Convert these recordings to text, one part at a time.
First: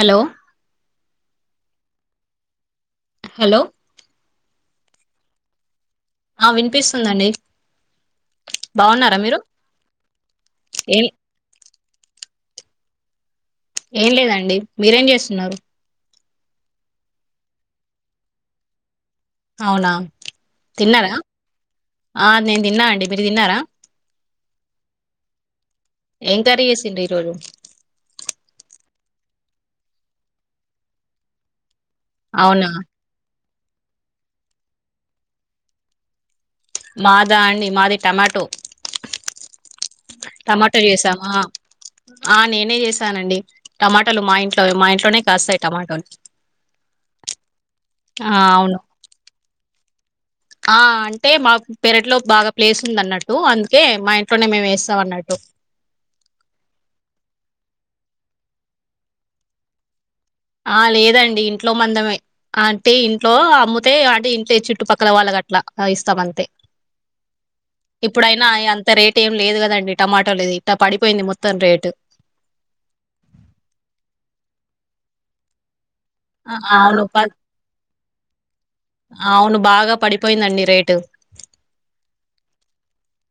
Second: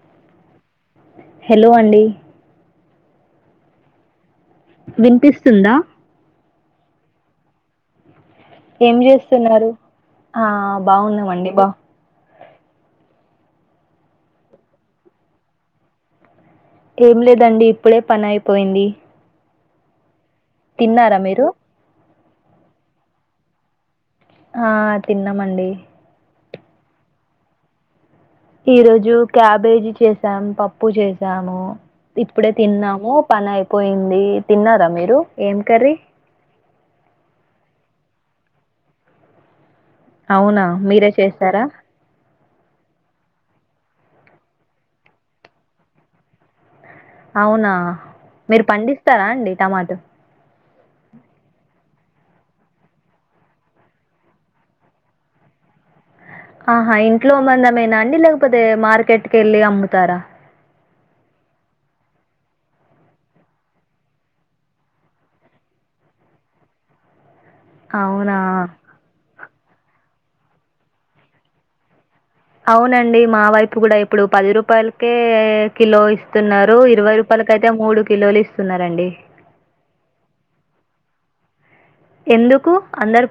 Hello hello అండి hello వినిపిస్తుందా ఆ వినిపిస్తుందండి ఏం బాగున్నారా మీరు చేస్తున్నారు ఆ ఏం బాగుంన్న మండి బా ఏం లేదండి మీరేం చేస్తున్నారు ఏం లేదండి ఇప్పుడే పని అయిపోయింది అవునా తిన్నారా మీరు ఆ నేను తిన్నా అండి మీరు తిన్నారా ఆ తిన్నామండి. ఏం కర్రీ చేసిండ్రు ఈరోజు? ఈరోజు క్యాబేజీ చేసాం. పప్పు చేసాను. ఇప్పుడే అవునా తిన్నాము. పనయి పోయింది. తిన్నారా మీరు? ఏం కర్రీ? మాదా అండి? మాది టమాటో. అవునా టమాటో మీరే చేసామా చేసారా? ఆ నేనే చేశానండి. టమాటోలు మా ఇంట్లోవె, మా ఇంట్లోనే కాస్తాయి టమాటోలు. అవునా! ఆ మీరు అవును పండిస్తారా అండి టమాటో? ఆ అంటే మాకు పెరట్లో బాగా ప్లేస్ ఉంది అన్నట్టు, అందుకే మా ఇంట్లోనే మేము ఏస్తాం అన్నట్టు. ఆహా ఇంట్లో మందమేనా అండి! లేకపోతే, మార్కెట్ కెళ్ళి అమ్ముతారా? ఆ లేదండి ఇంట్లో మందమే. అంటే ఇంట్లో అమ్ముతే అంటే, ఇంట్లో చుట్టుపక్కల వాళ్ళకి అట్లా ఇస్తాం అంతే. అవునా ఇప్పుడయినా, అయ అంత రేట్ ఏం లేదు కదండి! వి టమాటోలుది, ఇట్ట పడిపోయింది మొత్తం రేటు. అవునండి. మా వైపు కూడా ఇప్పుడు పది రూపాయలకే, కిలో ఆ, అవును ఇస్తున్నారు. అవును ఇరవై ప రూపాయలకయితే, మూడు కిలోలు ఇస్తున్నారండి. అవును బాగా పడిపోయిందండి రేటు ఎందుకు? అందరు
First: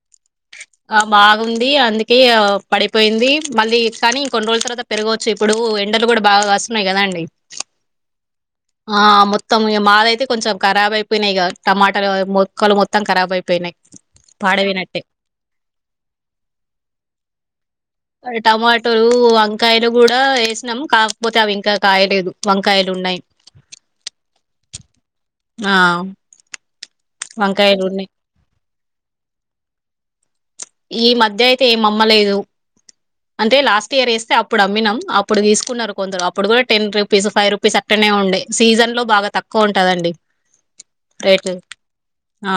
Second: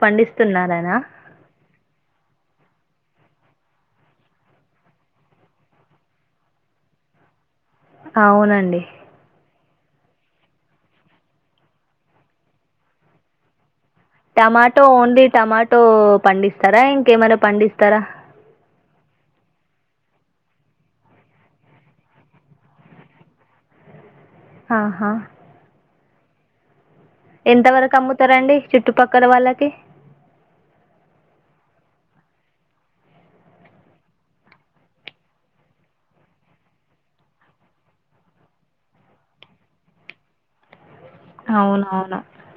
ఆ బాగుంది అందుకే ఇగ పడిపోయింది. మళ్ళీ, కానీ కొన్ని రోజుల తర్వాత పెరగవచ్చు. ఇప్పుడు, ఎండలు కూడ బాగా కాస్తున్నాయి కదా అండి. అవునండి. త్తం ఇగ మావయితే కొంచం ఖరాబ్ అయిపోయినయ్ ఇగ. టమాటాలు మొక్కలు మొత్తం ఖరాబ్ అయిపోయినాయి. టమాటో పాడైపోయినట్టే ఓన్డి టమాటో పండిస్తారా? ఇంకేమైనా పండిస్ అవి టమాటోలు అగ్ వంకాయలు కూడా వేసినాం. కాకపోతే, అవి ఇంకా కాయలేదు వంకాయలున్నాయ్. ఆహా ఎంత వంకాయలు వరకు ఉన్నాయి అమ్ముతరండి? చుట్టుపక్కల వాళ్ళకి. ఈ మధ్య అయితే ఏం అమ్మలేదు. అంటే లాస్ట్ ఇయర్ వేస్తే అప్పుడు అమ్మినాం. అప్పుడు తీసుకున్నారు కొందరు అప్పుడు కూడా, టెన్ రూపీస్, ఫైవ్ రూపీస్, అట్టనె ఉండె. సీజన్ లో బాగా తక్కువుంటదండి. రేటు. అవునవును. ఆ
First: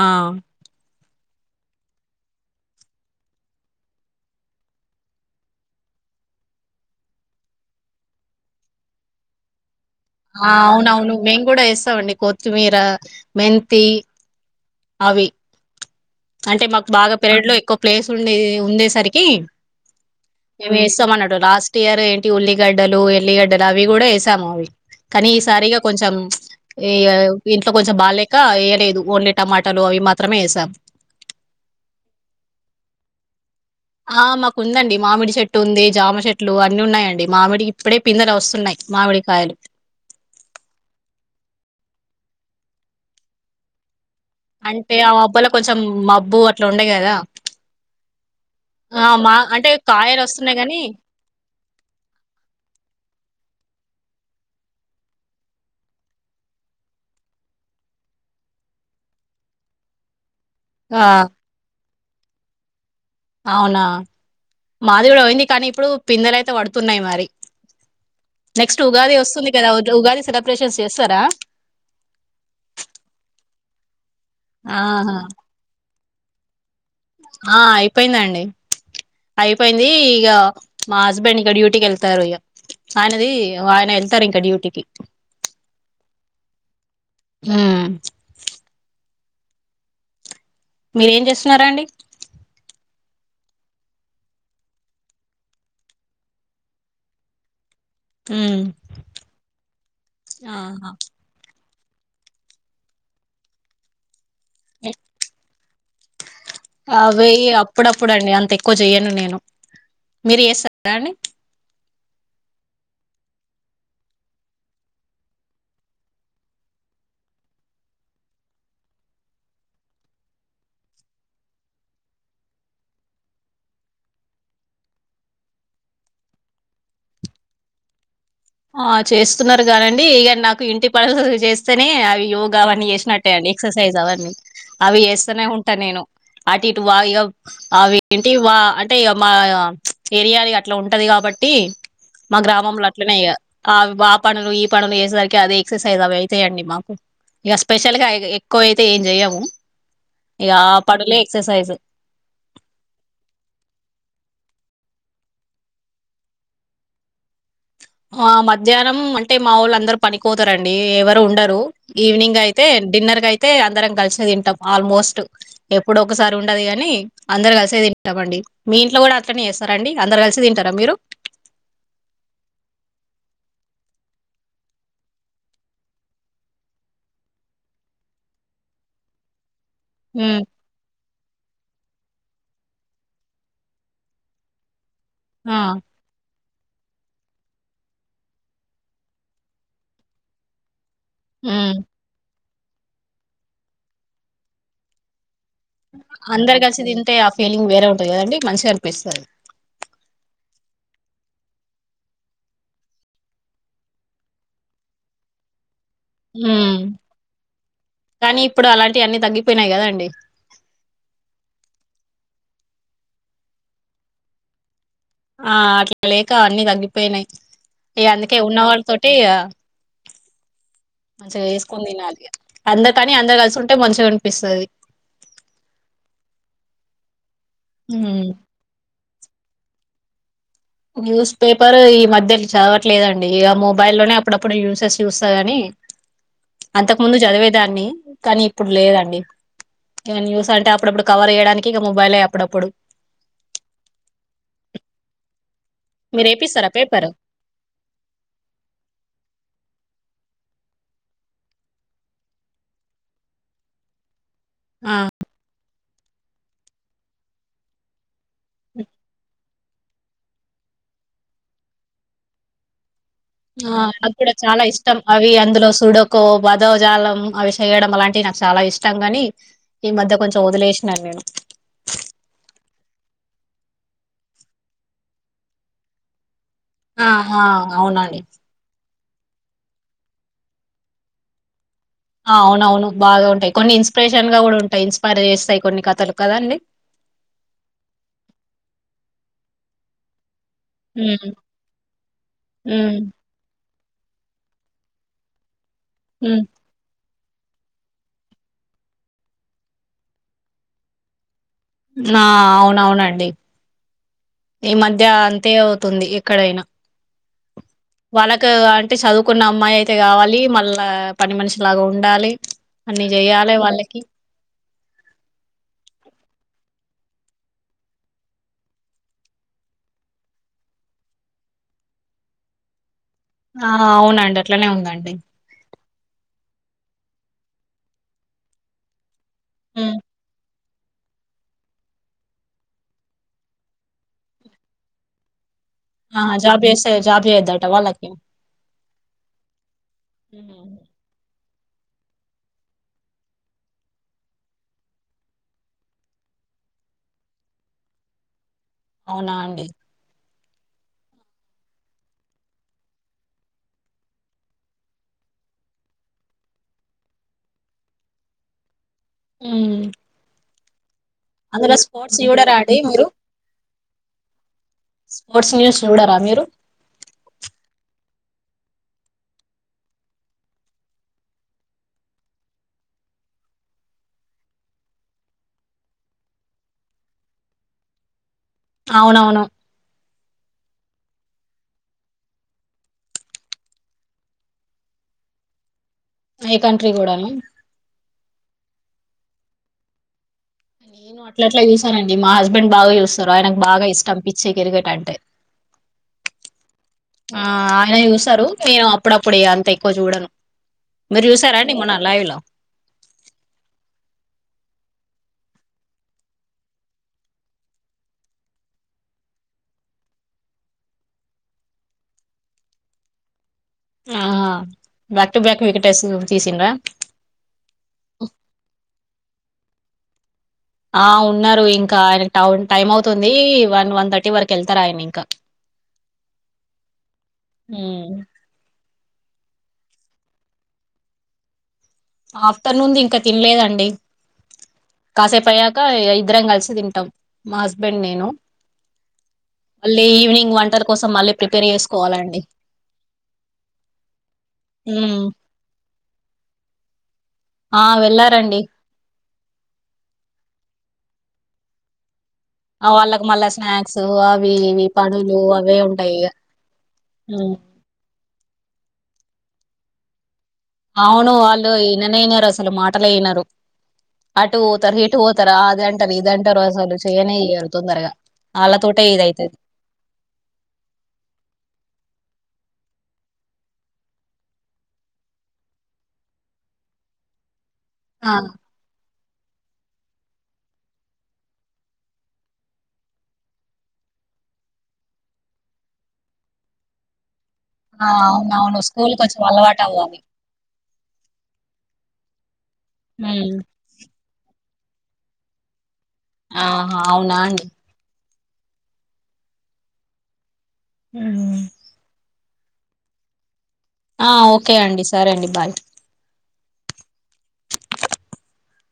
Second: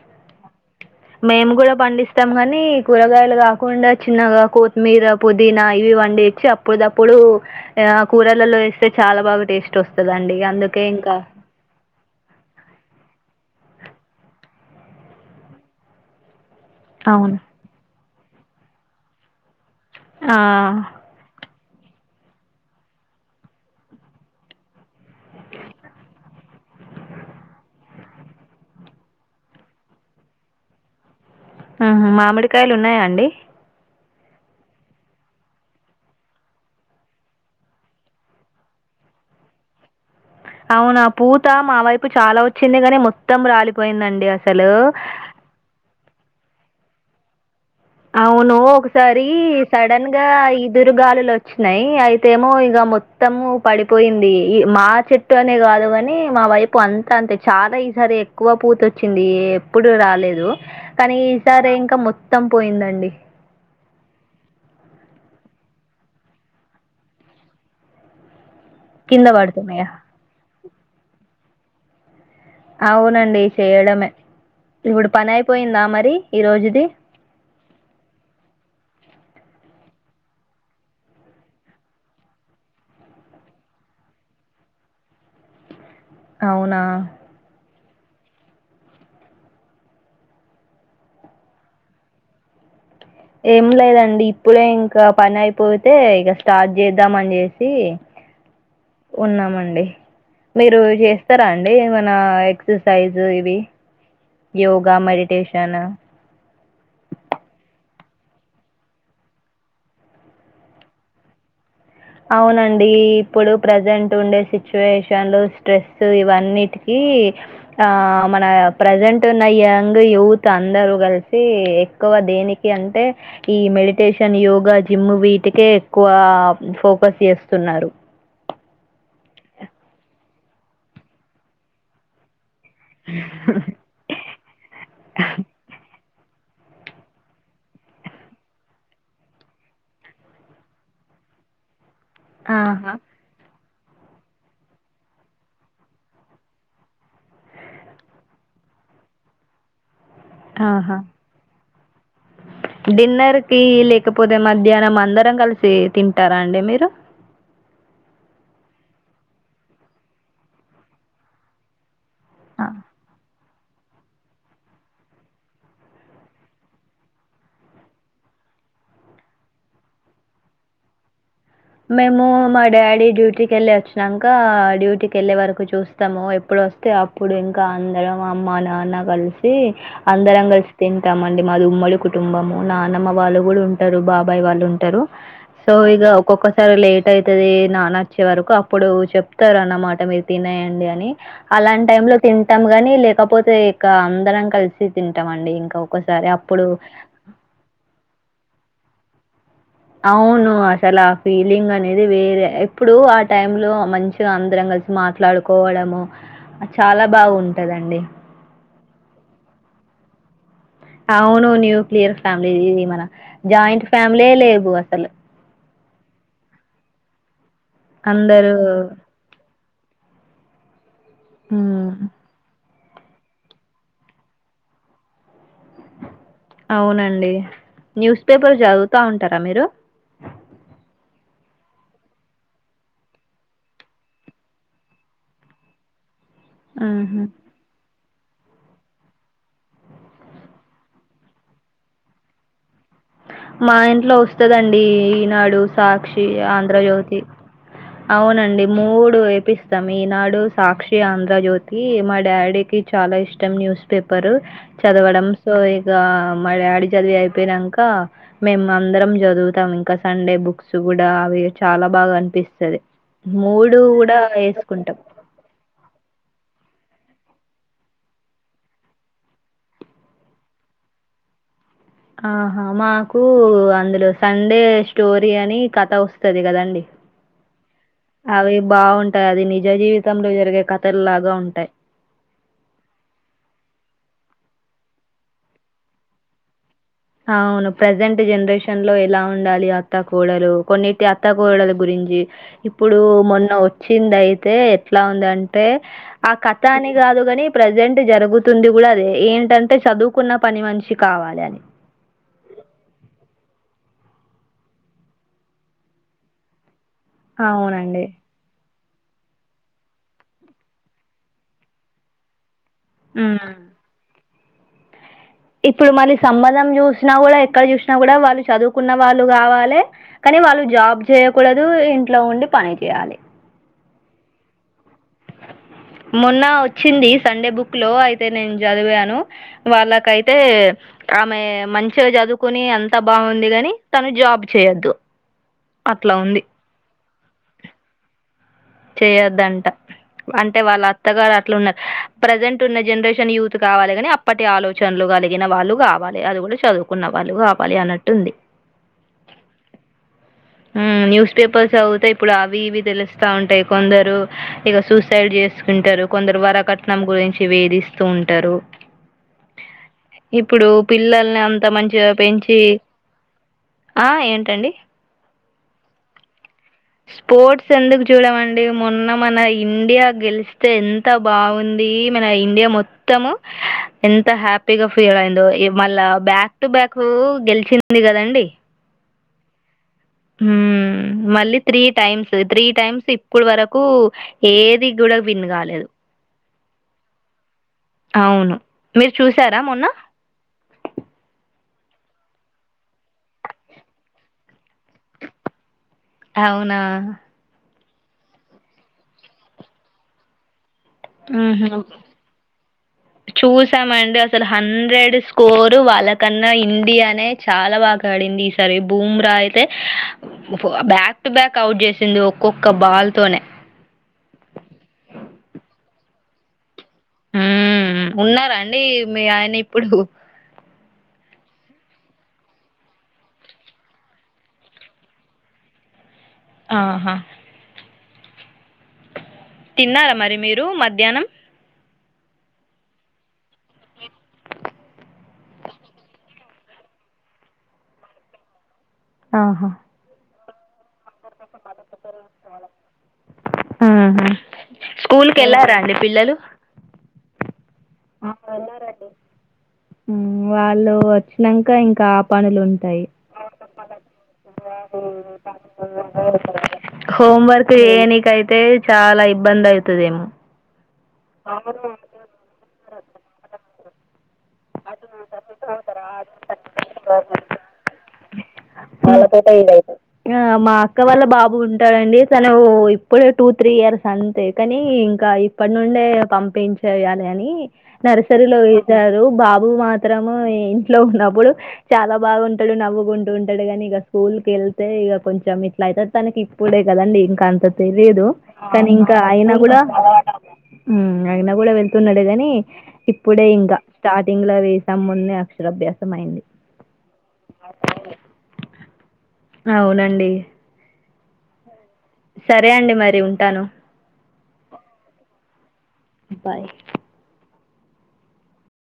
మేము కూడ పండిస్తాం కానీ, కూరగాయలు కాకుండా చిన్నగ కొత్తిమీర, పుదీనా ఇవి పండిచ్చి అప్పుడిదప్పుడు ఆ కూరలలో వేస్తే చాల బాగ టేస్ ఆ అవునవును. మేం గుడా ఏస్తమండి. కొత్తిమీర, మెంతి అవి అంటే మాకు బాగ అవును పెరడ్ లో ఎక్కువ ప్లేస్ ఉండేది. ఉండేసరికి, ఆ మేమ్ ఇస్తాంమన్నట్టు లాస్ టియర్ ఏంటి ఉల్లిగడ్డలు ఎల్లిగడ్డలు అవి కూడా వేసాము అవి కానీ ఈసారిగా కొంచెం ఈ ఆ ఇంట్లో కొంచెం బాగాలేక వేయలేదు ఓన్లీ టమాటాలు అవి మాత్రమే వేసాము. ఆ హ్ మామిడికాయలు ఉన్నాయా అండి ఆ మాకుందండి మామిడి చెట్టు ఉంది జామ చెట్లు అన్ని ఉన్నాయండి, మామిడి ఇప్పుడే పిందలు వస్తున్నాయ్ మామిడి కాయలు. అవునా పూత మా వైపు చాలా వచ్చింది కాని మొత్తం రాలిపోయిందండ్ అంటే ఆ అబ్బాల కొంచెం మబ్ బువ్ అట్లా ఉండ్య కదా అవును ఆ ఒకసారి మా అంటే సడన్ కాయలు గా వస్తున్నాయి కాని ఈదురు గాలులు వచ్చినాయ్ అయితే ఏమో ఇక మొత్తము పడిపోయింది ఈ మా చెట్టు అనే కాదు కానీ మా వైపు అంతా అంతే చాలా ఈసారి ఎక్కువ పూతోచ్చింది ఎప్పుడు రాలేదు. ఆ కానీ ఈసారి ఇంకా మొత్ తమ్ పోయిందండి అవునా మాది కూడా అయింది కానీ ఇప్పుడు పిందలయితే పడుతున్నాయి మరి నెక్స్ట్ ఉగాది కింద వస్తుంది కదా పడుతున్నాయా ఉగాది సెలబ్రేషన్స్ చేస్తారా అవునండి చేయడమే ఇప్పుడు ఆహా పని అయిపోయిందా మరి ఈ రోజుది ఆ అయిపోయిందండి అయిపోయింది ఇగ మా హస్బెండ్ ఇక డ్యూటీకి వెళ్తారు ఇగ ఆయనది ఆయన వెళ్తారు ఇంకా డ్యూటీకి. అవునా ఉమ్ మీరు ఏం చేస్తున్నారండి ఏం లేదండి ఇప్పుడే ఇంకా పని అయిపోతే ఇగ స్టార్ట్ చేద్దాం అని చేస్త్ తి ఉమ్ ఉన్నామండి మీరు ఆహా జెస్తారా అన్ అండి మన ఎక్ససైజ్ ఇది యోగా మెడిటేష్ ట్యానా అవేయ్ అప్పుడప్పుడు అండి అంత ఎక్కువ చెయ్యను నేను మీరు చేస్తారా అండి. అవునండి ఇప్పుడు ప్రజెంట్ ఉండే సిచ్యువేషన్లు స్ట్రెసు ఇవన్నిటికి ఆ మన ప్రజెంట్ ఉన్న యంగ్ యూత్ అందరు కలిసి ఎక్కువ దేనికి అంటే ఈ మెడిటేషన్ యోగా జిమ్ వీటికే ఎక్కువ ఫోకస్ చేస్తున్నారు ఆ చేస్తున్నారు కానండి ఇగ నాకు ఇంటి పనులు చేస్తేనే అవి యోగ్ గ అవన్నీ చేసినట్టే అండి ఎక్సర్సైజ్ అవన్నీ అవి చేస్తనే ఉంటా నేను అటు ఇటు వా ఇగ అవెంటి వా అంటే ఇగ మా ఏరియా అట్లా ఉంటది కాబట్టి మా గ్రామంలో ఆహా! అట్లనే ఇగ అవి బ పనులు ఈ పనులు చేసేసరికి అదే ఎక్సర్సైజ్ అవే అయితాయండి మాకు, ఇగ స్పెషల్ గా ఎక్కువ అయితే ఏం చెయము. ఆహా డిన్నర్కి లేకపోతే మద్ ధ్యానం అందరం కలిసి తింటారా అండి మీరు ఆ మధ్యాహ్నం అంటే మావోళ్ళు అందరు పనికిపోతారండి ఎవరు ఉండరు. ఈవినింగ్ అయితే ఆ! డిన్నర్ కై తే అందరం కలిస తింటాం ఆల్మోస్ట్ ఎప్పుడో ఒకసారి ఉండదు కానీ అందరు కలిసే తింటాం అండి మీ ఇంట్లో కూడా అట్లనే చేస్తారా అండి అందరు కలిసి తింటారా మీరు మేము మా డాడీ డ్యూటీకి ఎళ్ళే వచ్చినంక డ్యూటీకి ఎళ్ళే వరకు చూస్తాము ఎప్పుడొస్తే అప్పుడు ఇంకా అందరం అమ్మా నాన్న కలిస్ సి హ్మ్ అందరం కలిసి తింటామండి మాది ఉమ్మడు కుటుంబము నానమ్మ వాళ్ళు గూడ ఉంటారు బాబాయ్ వాళ్ళు ఉంటరు ఆ సో ఇగ ఒక్కొక్క సర్ లేట్ ఐతది నాన్న వచ్చే వరకు అప్పుడు చెప్ తరు అన్నమాట మీరు తినేయండి అని హ్మ్ అలాంట్ టైమ్ లో తిం తమ్ గాని లేకపోతే ఇకా అందరం కలిసి తింటాం అండి అందరు కలిసి తింటే ఆ ఫీలింగ్ వేరే ఉంటది కదండి మంచ్ గ అనిపిస్తది అవును అసల ఆ ఫీలింగ్ అనేది వేరే ఇప్పుడు ఆ టైంలో మంచిగా అందరం కలిసి మాట్లాడుకోవడము ఆ మ్మ్ చాలా బాగుంటదండి. కానీ ఇప్పుడు అలాంటి అన్ని తగ్గిపోయినాయి కదండీ అవు ఆ అట్లా లేక అన్ని దగ్గిపెయినాయ్ ఇగ అందుకే అందరూ ఉన్నవాల్ తోటె ఈ ఆ మంచిగా ఎసుకొని హ్మ్. తినాలి ఇగ అందు కనీ అందర్ కల్ సుకుంటే మంచ్ గ అనిపిస్తుంది అవునండి న్యూస్ హ్మ్ పేపర్ జదువుతా ఉం టర మీరు న్యూస్ పేపర్ ఈ మధ్య చదవట్లేదండి ఇగ మొబైల్లోనే అప్పుడప్పుడు యూసెస్ చూస్తా గాని అంతక్ ఆహా! ముందు చదివేదాన్ని కానీ ఇప్పుడు లేదండి ఇంగ్ న్యూస్ అంటే అప్పుడప్పుడు కవర్ చేయడానికి ఇక మొబైలే అప్పుడప్పుడు మా ఇంట్లో వస్తదండి ఈ ఈనాడు సాక్షి మీరు ఏపిస్తారా పేపర్ ఆంధ్రజ్యోతి అవునండి మూడు ఏపిస్తాం ఈనాడ్ డు సాక్షి ఆంధ్ర జ్యోతి మా డాడీకి చాలా ఇష్టం న్యూస్ పేపరు ఆ చదవడం సో ఈ దా మా డాడీ చదివి అయిపెనంక మేమ అందరం చదువ్ తం ఇంకా సండే బుక్స్ కూడా అవి చాలా బాగా అనిపిస్తది ఆ గూడా అక్కడ చాలా ఏసుకుంటాం. ఇష్టం అవి అందులో సూడకో బాద్ దోజాలం అవి చేయడం అలాంటివి నాకు చాలా ఇష్టం గాని ఈ మధ్య కొంచెం వదిలేశ్ నను నేను ఊఉ అందులో సండే స్టోరీ అని కథ వస్తది కదా ఆహ అవునండి కాది నిజ జీవితంలో జరిగే కథలు లాగా ఉంటాయి అవునవును బాగా ఉంటాయి కొన్ని ఇన్స్పిరేషన్ గా కూడా ఉంటాయి ఇన్స్పైర్ చేస్తాయి కొన్ని కథలు కదండి అవును ప్రజెంట్ జనరేషన్ లో ఎలా ఉండాలి అత్త కోడలు కొన్నిటి ఉమ్ అత్తా కోడలు గురించి ఉమ్ ఇప్పుడు మొన్న వచ్చింది అయితే ఎట్లా ఉంద అన్ ఆ ఉమ్ కథాని గాదు కాని ప్రజెంట్ జరుగుతుంది కూడ అదే ఏంటంటే చదువుకున్న పని మనిషి కావాలి అని ఆ అవునవునండి ఈ మధ్య అంతే అవుతుంది ఎక్కడైనా అవునండి అ చదువుకున్న అమ్మాయి అయితే కావాలి మళ్ళా పని మనిషిలాగ ఉండాలి అన్ని హ్మ్. చెయాలే వాళ్ళకి చూసినా కూడ ఎక్కడ చూసిన కూడ వాళ్ళు చదువుకున్న వాళ్ళు కావాలి కానీ వాళ్ళు జాబ్ చేయకూడదు ఇంట్లో ఉండి పని చేయాలి ఆ అవునండి అట్లానే ఉందండి మొన్న వచ్చింది సండే బుక్ లో అయితే నేను చదివాను వాళ్ళకైతే ఆమె మంచిగా చదువుకుని అంత బాగుంది కాని జాబ్ చేయొద్దు అట్లా ఆ ఉంది. జాబ్ చేస్తే జాబ్ చేయదట వాళ్లకి చేయొద్దంట అంటే హ్మ్. వాళ్ళ అత్తగారు ప్రజెంట్ ఉన్న జనరేషన్ యూత్ కావాలి ని అప్పటి ఆలోచనలు కలిగిన వాళ్ళు కావాలి అది కూడా చదువుకున్న వాళ్ళు కావాలి అన్నట్టుంది అవునా అండి న్యూస్ పేపర్స్ చదువుతా ఇప్పుడు అవి ఇవి తెలుస్తా ఉంటాయి కొందరు ఇక సూసైడ్ చేసుకుంటారు కొందరు వరకట్నం గురించి వేధిస్తూ ఉంటారు హు ఇప్పుడు పిల్లల్ని అంత మంచిగ చూడరా పెంచి అండి మీరు ఆ ఏంటండి స్పోర్ట్స్ న్యూస్ చూడర మీరు స్పోర్ట్స్ ఎందుకు చూడమండి మొన్న మన ఇండియా గెలిస్తే ఎంత బాగుంది మన ఇండియా మొత్తము ఎంత హ్యాపీగా ఫీల్ అయిందో మళ్ళా బ్యాక్ టు బ్యాక్ గెలిచింది కదండి అవునవును హు మళ్ళీ త్రీ టైమ్స్ త్రీ టైమ్స్ ఇప్పుడు వరకు ఏది కూడ విన్ కాలేదు ఏ కంట్రీ కూడన అవును మీరు చూసార మొన్న నేను అట్ల అట్ల చూసానండి మా హస్బెండ్ బాగ చూస్తారు ఆయనకు బాగా ఇష్టం పిచ్చే కిర్కెట్ అంటే అవున అయినా చూసారు నేను అప్పుడప్పుడే అంత ఎక్కువ చూడను మీరు చూసారా ఆహ అండి మొన్న లైవ్ లో చూసామండి అసలు హండ్రెడ్ స్కోరు వాళ్ళకన్నా ఇండియానే చాలా బాగ ఆడింది ఈసారి భూమ్రా అయితే బ్యాక్ టు బ్యాక్ అవుట్ చేసింది ఒక్కొక్క బాల్ తోనే ఆ బ్యాక్ టు బ్యాక్ వికెట్ తీసిండ్ర ఉ ఉన్నారా అండి మీ ఆయన పొడుకో ఆ ఉన్నారు ఇంకా ఆయన టౌన్ టైమ్ అవుతుంది వన్ వన్ థర్టీ వరకు వెళ్తారా ఆయన ఇంకా ఆహా ఉమ్ తిన్నారా మరి మీరు మధ్యాహ్నం ఆఫ్టర్నూన్ ది ఇంకా తినలేదండి కాసేపు అయ్యాక ఇద్దరం కలిసి తింటాం మా హస్బెండ్ నేను అళ్ ఈవినింగ్ వంటలు ఉహుమ్ ఉమ్, స్కూల్ కి వెళ్లారా అండి పిల్లలు ఆ వెళ్లారండి ఉమ్ వాళ్ళు వచ్చినాక ఇంకా ఆ పనులుంటాయి వాళ్ళకి మళ్ళా స్నాక్స్ అవి ఇవి పనులు అవే ఉంటాయి ఇక హోం ఉమ్, వర్క్ చేయనిక అయితే చాలా ఇబ్బంది అవుతు వస్తదేమో అవును వాళ్ళు ఈననే యినారు అసలు మాటలే యినారు అటు పోతారు ఇటు పోతారు అది అంటారు ఇది అంటారు అసలు చేయనే ఇయ్యరు తొందరగా వాళ్ళతోటే ఇదైతది మా అక్క వాళ్ళ బాబు ఉంటాడండి తను ఇప్పుడే టూ త్రీ ఇయర్స్ అంతే కాని ఇంకా ఇప్పటి నుండే పంపించెయ్యాలి అని ఆ నర్సరీలో వేసారు బాబు మాత్రము ఇంట్లో ఉన్నప్పుడు చాలా బాగుంటాడు నవ్వుకుంటు ఉంట సర్లే కానీ ఇక స్కూల్ కి వెళ్తే ఇక కొంచెం ఇట్లా అయితే తనకి ఇప్పుడే కదండి ఇంకా ఇంకా ఆ తెలిదు అవునవును కానీ స్కూల్ ఇంకా కి కొంచెం ఆయన కూడా అలవాటు అవ్వాలి ఉమ్ ఆయన కూడా వెళ్తున్నట్టు అంతేగాని ఇప్పుడే ఉమ్ ఇంకా స్టార్టింగ్ లో వేసి తమ్ముడ్ని అక్షరాభ్యాసం అయింది ఆహ అవునా అండి అవునండి ఉమ్ సరే అండి మరి ఉంటాను ఆ ఓకే అండి సరే అండి బాయ్ బాయ్